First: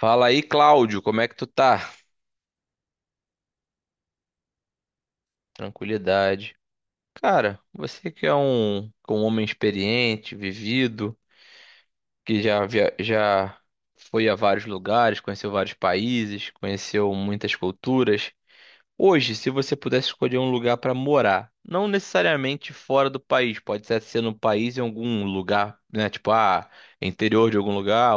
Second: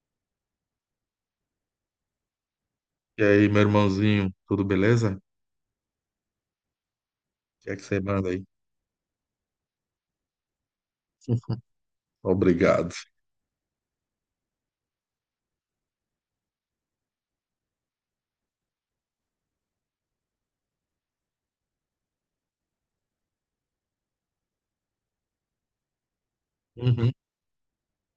Fala aí, Cláudio, como é que tu tá? E aí, meu irmãozinho, tudo beleza? O Tranquilidade. Cara, que é que você você que manda é aí? um homem experiente, vivido, que já, via- Obrigado. já foi a vários lugares, conheceu vários países, conheceu muitas culturas. Hoje, se você pudesse escolher um lugar para morar, não necessariamente fora do país, pode ser no país em algum lugar, né? Uhum, Interior de algum lugar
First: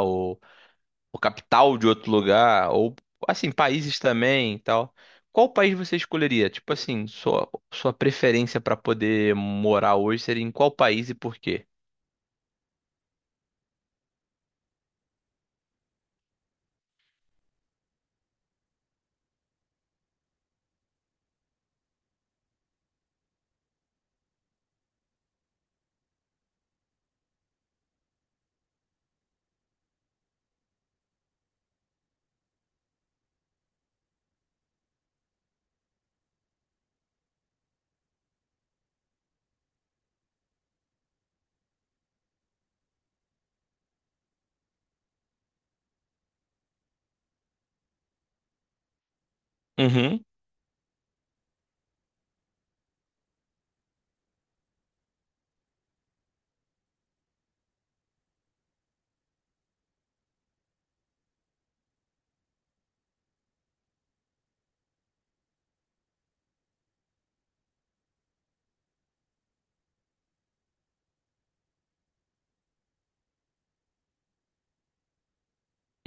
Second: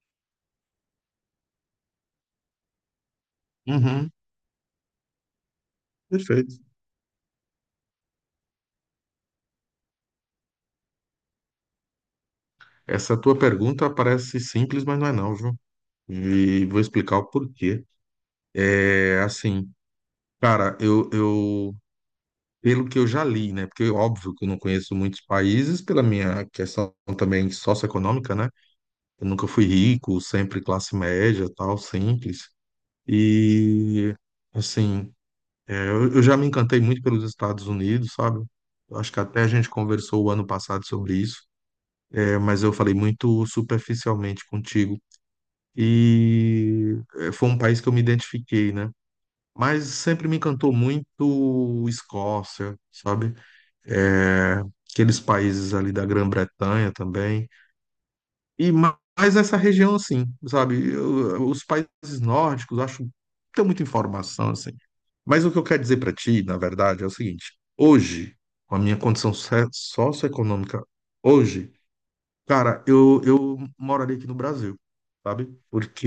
ou capital de outro lugar, ou assim, países uhum, também e tal. Qual país você escolheria? perfeito. Tipo assim, sua preferência para poder morar hoje seria em qual país e por quê? Essa tua pergunta parece simples, mas não é não, viu? E vou explicar o porquê. É assim, cara, eu, pelo que eu já li, né? Porque é óbvio que eu não conheço muitos países pela minha questão também socioeconômica, né? Eu nunca fui rico, sempre classe média, tal, simples. E assim, é, eu já me encantei muito pelos Estados Unidos, sabe? Eu acho que até a gente conversou o ano passado sobre isso, é, mas eu falei muito superficialmente contigo. E é, foi um país que eu me identifiquei, né? Mas Uhum. sempre me encantou muito Escócia, sabe? É, aqueles países ali da Grã-Bretanha também. E mais essa região, assim, sabe? Os países nórdicos, eu acho, que tem muita informação, assim. Mas o que eu quero dizer para ti, na verdade, é o seguinte: hoje, com a minha condição socioeconômica, hoje, cara, eu moraria aqui no Brasil, sabe?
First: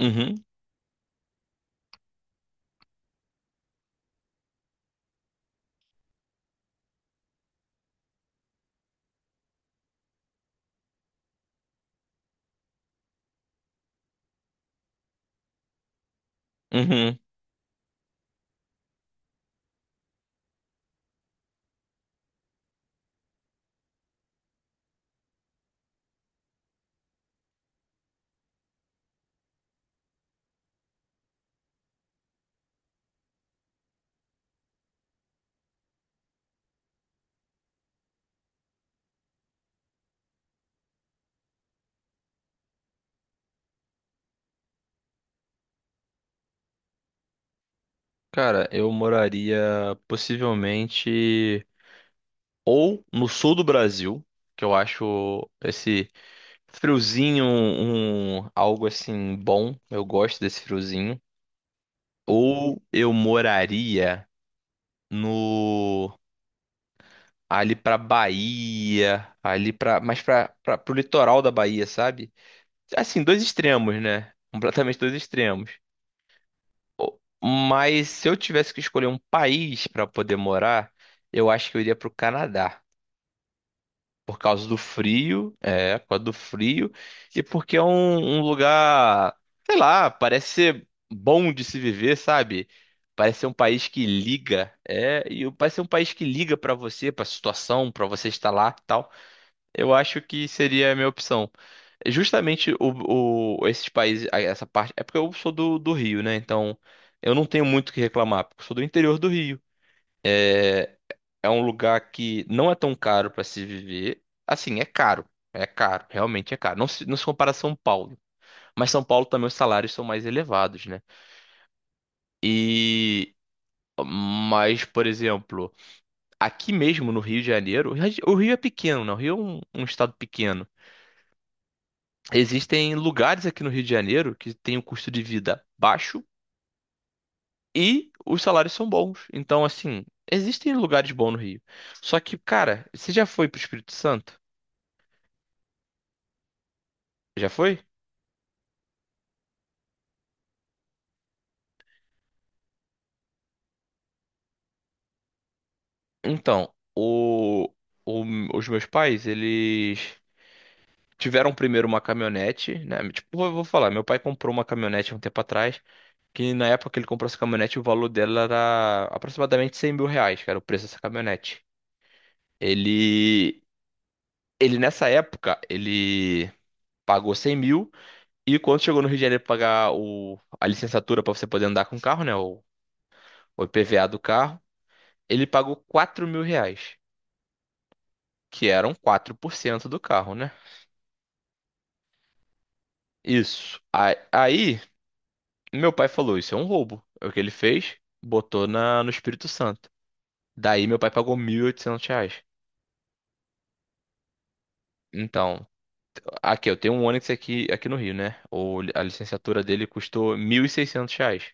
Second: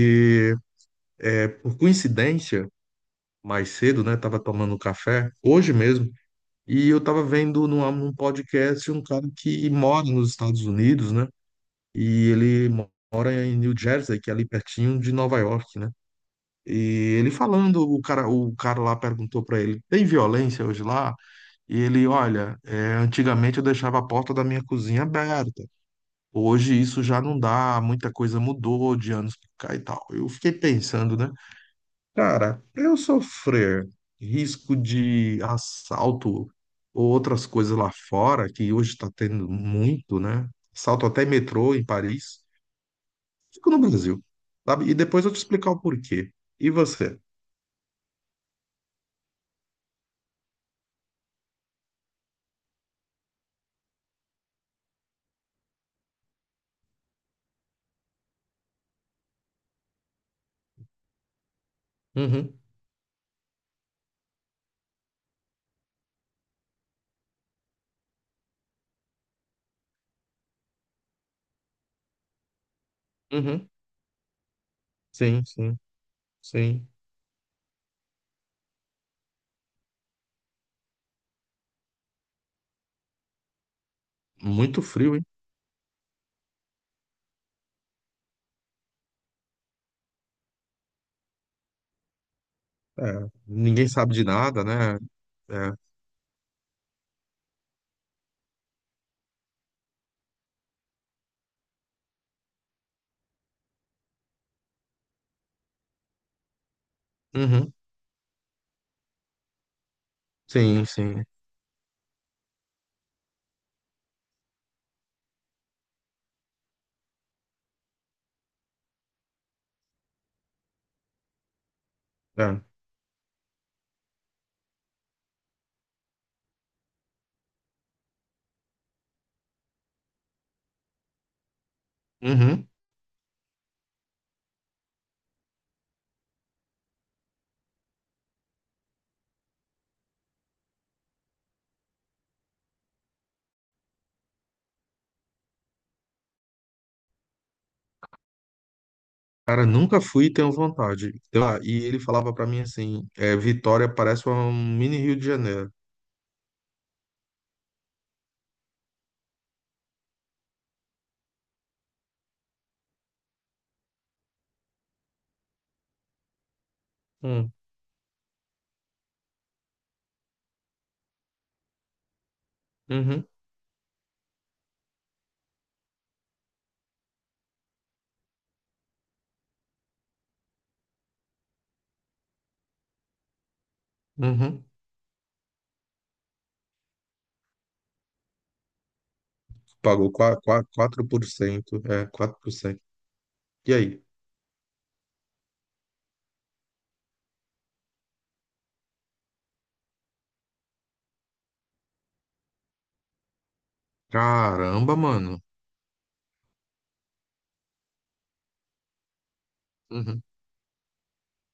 Uhum. é, por coincidência, mais cedo, né, tava tomando café, hoje mesmo, e eu tava vendo num podcast um cara que mora nos Estados Unidos, né? E ele mora em New Jersey, que é ali pertinho de Nova York, né? E Uhum. ele falando, o cara lá perguntou para ele: tem violência hoje lá? E ele: olha, é, antigamente eu deixava a porta da minha cozinha aberta, hoje isso já não dá, muita coisa mudou de anos pra cá e tal. Eu fiquei pensando, né? Cara, pra eu sofrer risco de assalto ou outras coisas lá fora, que hoje tá tendo muito, né? Assalto até metrô em Paris, fico no Brasil, sabe? E depois eu te explicar o porquê. E você? Cara, eu moraria possivelmente ou no sul do Brasil, que eu acho esse friozinho algo assim bom. Eu gosto desse friozinho. Uhum, Ou eu moraria no ali pra Bahia, ali pra, mais pra, pra, pro litoral da Bahia, sabe? Assim, dois uhum. extremos, né? Completamente dois Sim, extremos. sim, sim. O- Mas se eu tivesse que escolher um país pra poder morar, eu acho que eu iria pro Canadá. Por causa do Muito frio, hein? frio, é, por causa do frio, e porque é um lugar, sei lá, parece ser bom de se viver, sabe? É, Parece ser um país ninguém que sabe de nada, liga, né? é, e É, parece ser um país que liga pra você, pra situação, pra você estar lá e tal. Eu acho que seria a minha opção. É justamente esses países, essa parte. É porque eu sou do Rio, né? Então eu não tenho uhum, muito o que reclamar, porque eu sou do interior do Rio. sim, É, sim. é um lugar que não é tão caro para se viver. Assim, é caro. É caro, realmente é caro. Não se compara a São Paulo. Mas São Paulo também os salários são mais elevados, né? É. E. Mas, por exemplo, aqui mesmo no Rio de Janeiro, o Rio é pequeno, né? O Rio é um estado pequeno. Uhum. Existem lugares aqui no Rio de Janeiro que tem um custo de vida baixo e os salários são bons. Então, assim, existem lugares bons no Rio. Só que, cara, você já foi pro Espírito Santo? Já foi? Cara, nunca fui e tenho vontade. Então, ah, e ele falava pra mim assim, é, Vitória parece um mini Rio de Janeiro. Então, os meus pais, eles tiveram primeiro uma caminhonete, né? Tipo, eu vou falar, meu pai comprou uma caminhonete há um tempo atrás, que na época que ele comprou essa Hum, caminhonete, o valor dela era aproximadamente 100 mil reais, que era o preço dessa caminhonete. Uhum, Ele, ele nessa época, ele pagou 100 mil, e quando chegou no Rio de Janeiro pra pagar a licenciatura pra você poder andar com o carro, né? O IPVA do carro, uhum. ele pagou 4 mil reais, que eram 4% do Pagou carro, né? 4%, 4%, é, 4%. E Isso. aí? Meu pai falou: isso é um roubo. É o que ele fez, botou no Espírito Santo. Daí, meu pai pagou 1.800 reais. Caramba, mano. Então, aqui, eu tenho um Onix aqui, aqui no Rio, né? A licenciatura dele Uhum. custou 1.600 reais.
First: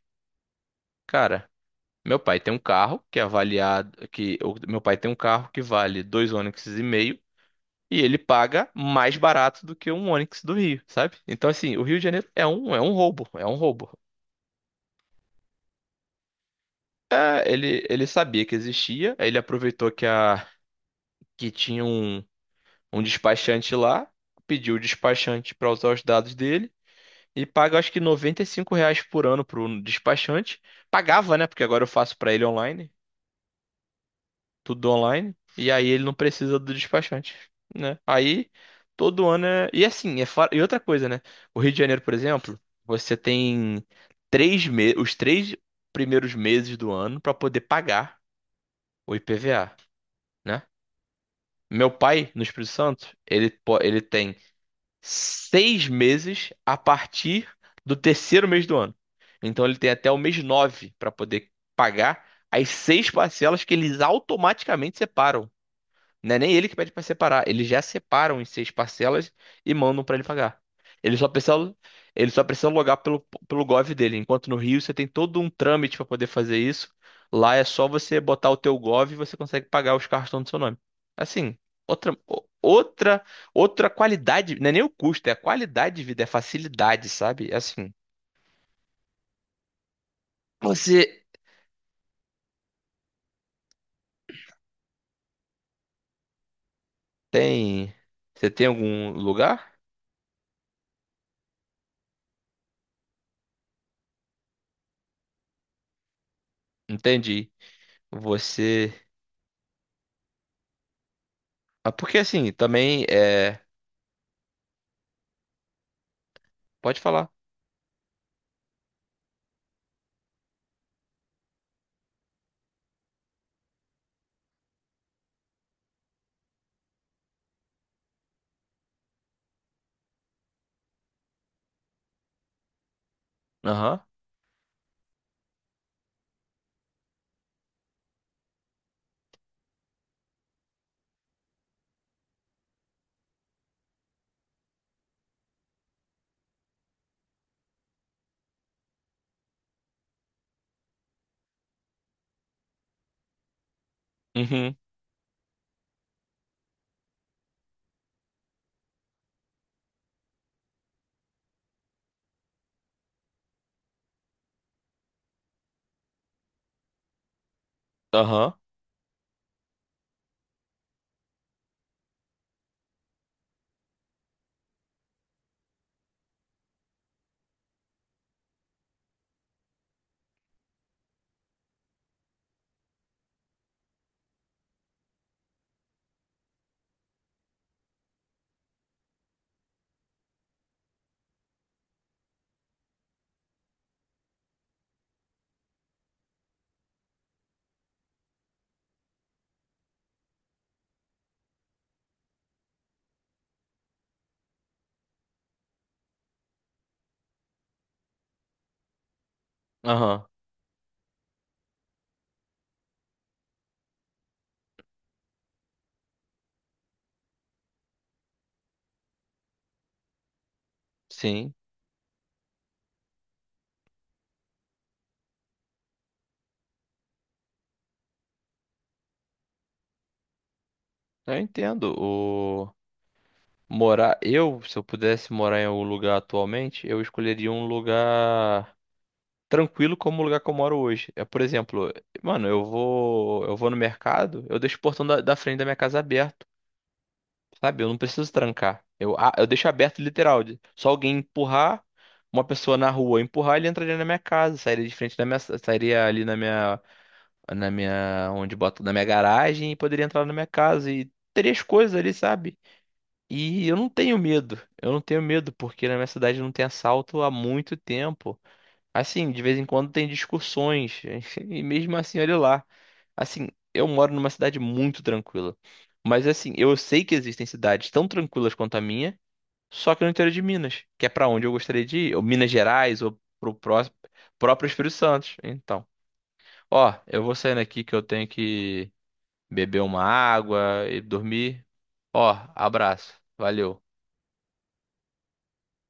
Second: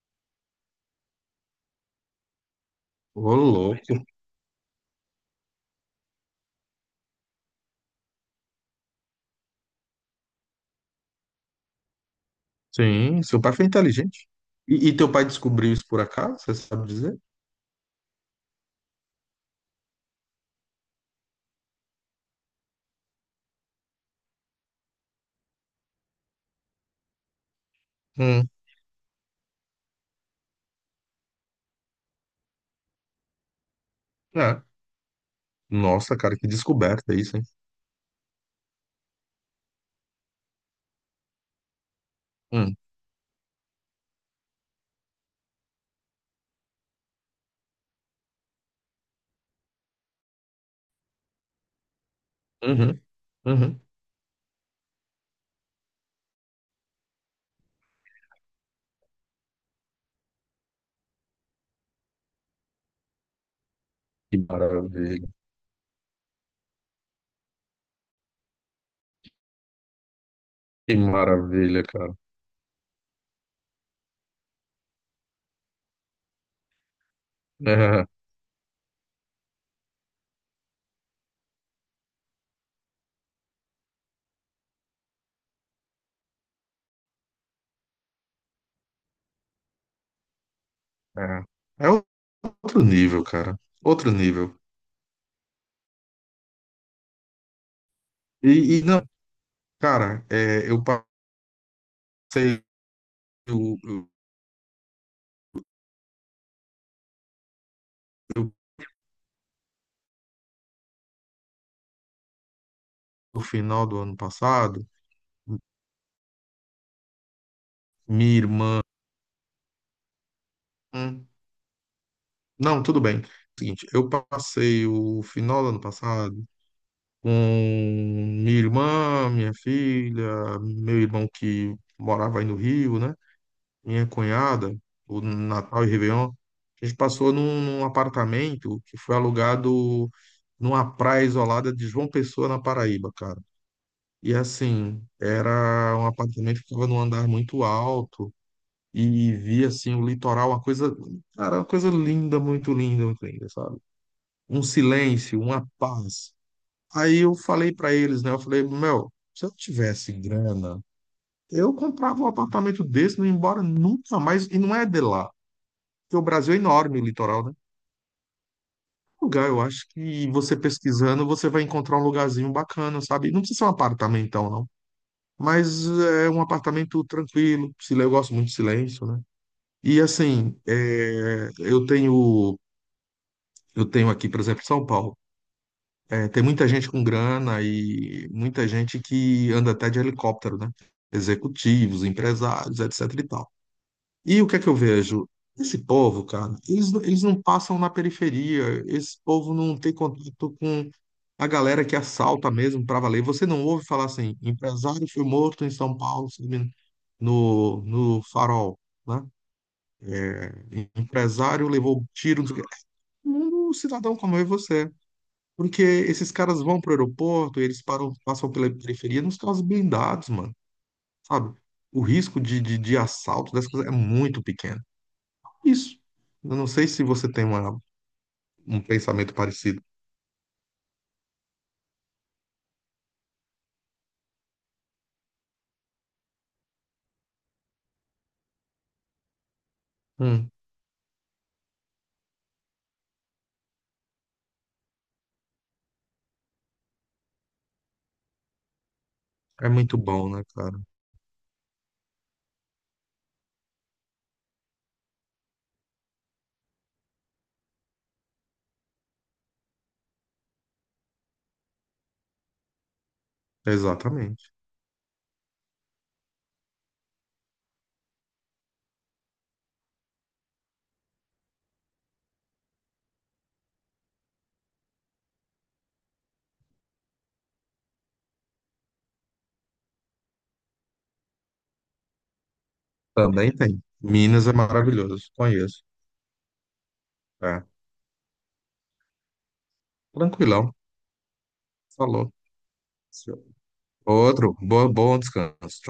Cara, meu pai tem um carro que é Ô, avaliado, louco. que meu pai tem um carro que vale dois Onix e meio e ele paga mais barato do que um Onix do Rio, sabe? Então assim, o Rio de Janeiro é um Sim, roubo, seu é pai um foi roubo. inteligente. E teu pai descobriu isso por acaso, você sabe dizer? É, ele sabia que existia, aí ele aproveitou que a que tinha um despachante lá, pediu o despachante para usar os dados dele e paga acho que noventa e Hum, cinco reais por ano pro despachante. Pagava, né? Porque agora eu faço para ele online, é. tudo online, e aí ele não Nossa, cara, que precisa do descoberta despachante, isso, hein? né? Aí todo ano é. E assim, é fora e outra coisa, né? O Rio de Janeiro, por exemplo, Hum, você tem 3 meses, os 3 primeiros meses do ano para poder pagar o IPVA, né? Meu pai, no Espírito uhum, Santo, ele, uhum. ele tem 6 meses a partir do terceiro mês do ano. Então ele tem até o mês nove para poder pagar as 6 parcelas que eles Que automaticamente maravilha, separam. Não é nem ele que pede para separar, eles já separam em 6 parcelas e mandam para ele pagar. que Ele só precisa, maravilha, cara. ele só precisa logar pelo Gov dele, enquanto no Rio você tem todo um trâmite para poder fazer isso. Lá é só É, você botar o teu Gov e você consegue pagar os carros que estão no seu nome. Assim, outra, o- outra, outra qualidade, não é nem o custo, é a qualidade de vida, é a facilidade, sabe? É assim, você é. É outro nível, cara. Outro nível. tem, você tem E, e não, algum lugar? cara, é, eu passei o, o- Entendi. eu- Você, ah, porque assim, também o é, final do ano passado, pode falar. minha irmã. Hum, não, tudo bem. Seguinte, eu passei o final do ano passado com minha irmã, minha filha, meu irmão que morava aí no Rio, né? Aham. Minha cunhada, o Natal e Réveillon. A gente passou num apartamento que foi alugado numa praia isolada de João Pessoa, na Paraíba, cara. E assim, era um apartamento que ficava num andar muito alto e via assim o litoral, uma coisa, cara, uma coisa linda, muito linda, muito linda, sabe? Um Uhum. silêncio, uma paz. Aí eu falei pra eles, né? Eu falei, meu, se eu tivesse grana, eu comprava um apartamento desse, não ia embora nunca mais. E não é de lá, porque o Brasil é enorme, o litoral, né? Aham. Um lugar, eu acho que você pesquisando, você vai encontrar um lugarzinho bacana, sabe? Não precisa ser um apartamentão, não. Mas é um apartamento tranquilo, eu gosto muito de silêncio, né? E assim, é, eu tenho aqui, por exemplo, São Paulo. É, tem muita gente com grana e muita gente que anda até de helicóptero, né? Executivos, empresários, etc e tal. E o que é que eu vejo? Esse povo, cara, eles não passam na periferia, esse povo não tem contato com a galera que assalta mesmo para valer. Você não ouve falar assim, empresário foi morto em São Paulo, se não me engano, no Farol, né? Aham. Empresário levou tiro, não sei o quê. É um cidadão como eu e você. Porque esses caras vão pro aeroporto, eles param, passam pela periferia nos carros blindados, mano, Sim. sabe? O risco de assalto dessas coisas é muito pequeno. Isso. Eu não sei se você tem uma, um pensamento parecido. Eu entendo. O morar eu, se eu pudesse morar em algum lugar atualmente, eu escolheria um lugar tranquilo como o lugar que Hum, eu moro hoje. É, por exemplo, mano, eu vou no mercado, eu deixo o portão da frente da minha casa aberto, sabe? Eu não preciso trancar. Eu deixo é muito aberto bom, literal. né, cara? Só alguém empurrar, uma pessoa na rua empurrar, ele entraria na minha casa, sairia de frente da minha, sairia ali onde boto na minha garagem e poderia entrar na minha casa e teria as coisas ali, sabe? E eu não tenho Exatamente. medo. Eu não tenho medo porque na minha cidade não tem assalto há muito tempo. Assim, de vez em quando tem discussões e mesmo assim, olha lá. Assim, eu moro numa cidade muito tranquila. Mas assim, eu sei que existem cidades tão tranquilas quanto a minha, só que no interior de Minas, que é pra onde eu gostaria de ir, ou Minas Gerais ou Também pro tem. Minas é próprio Espírito Santo. maravilhoso, conheço. Então, ó, eu vou saindo É. aqui que eu tenho que beber uma Tranquilão. água e dormir. Ó, Falou. abraço. Valeu. Outro. Bom, bom descanso. Tchau.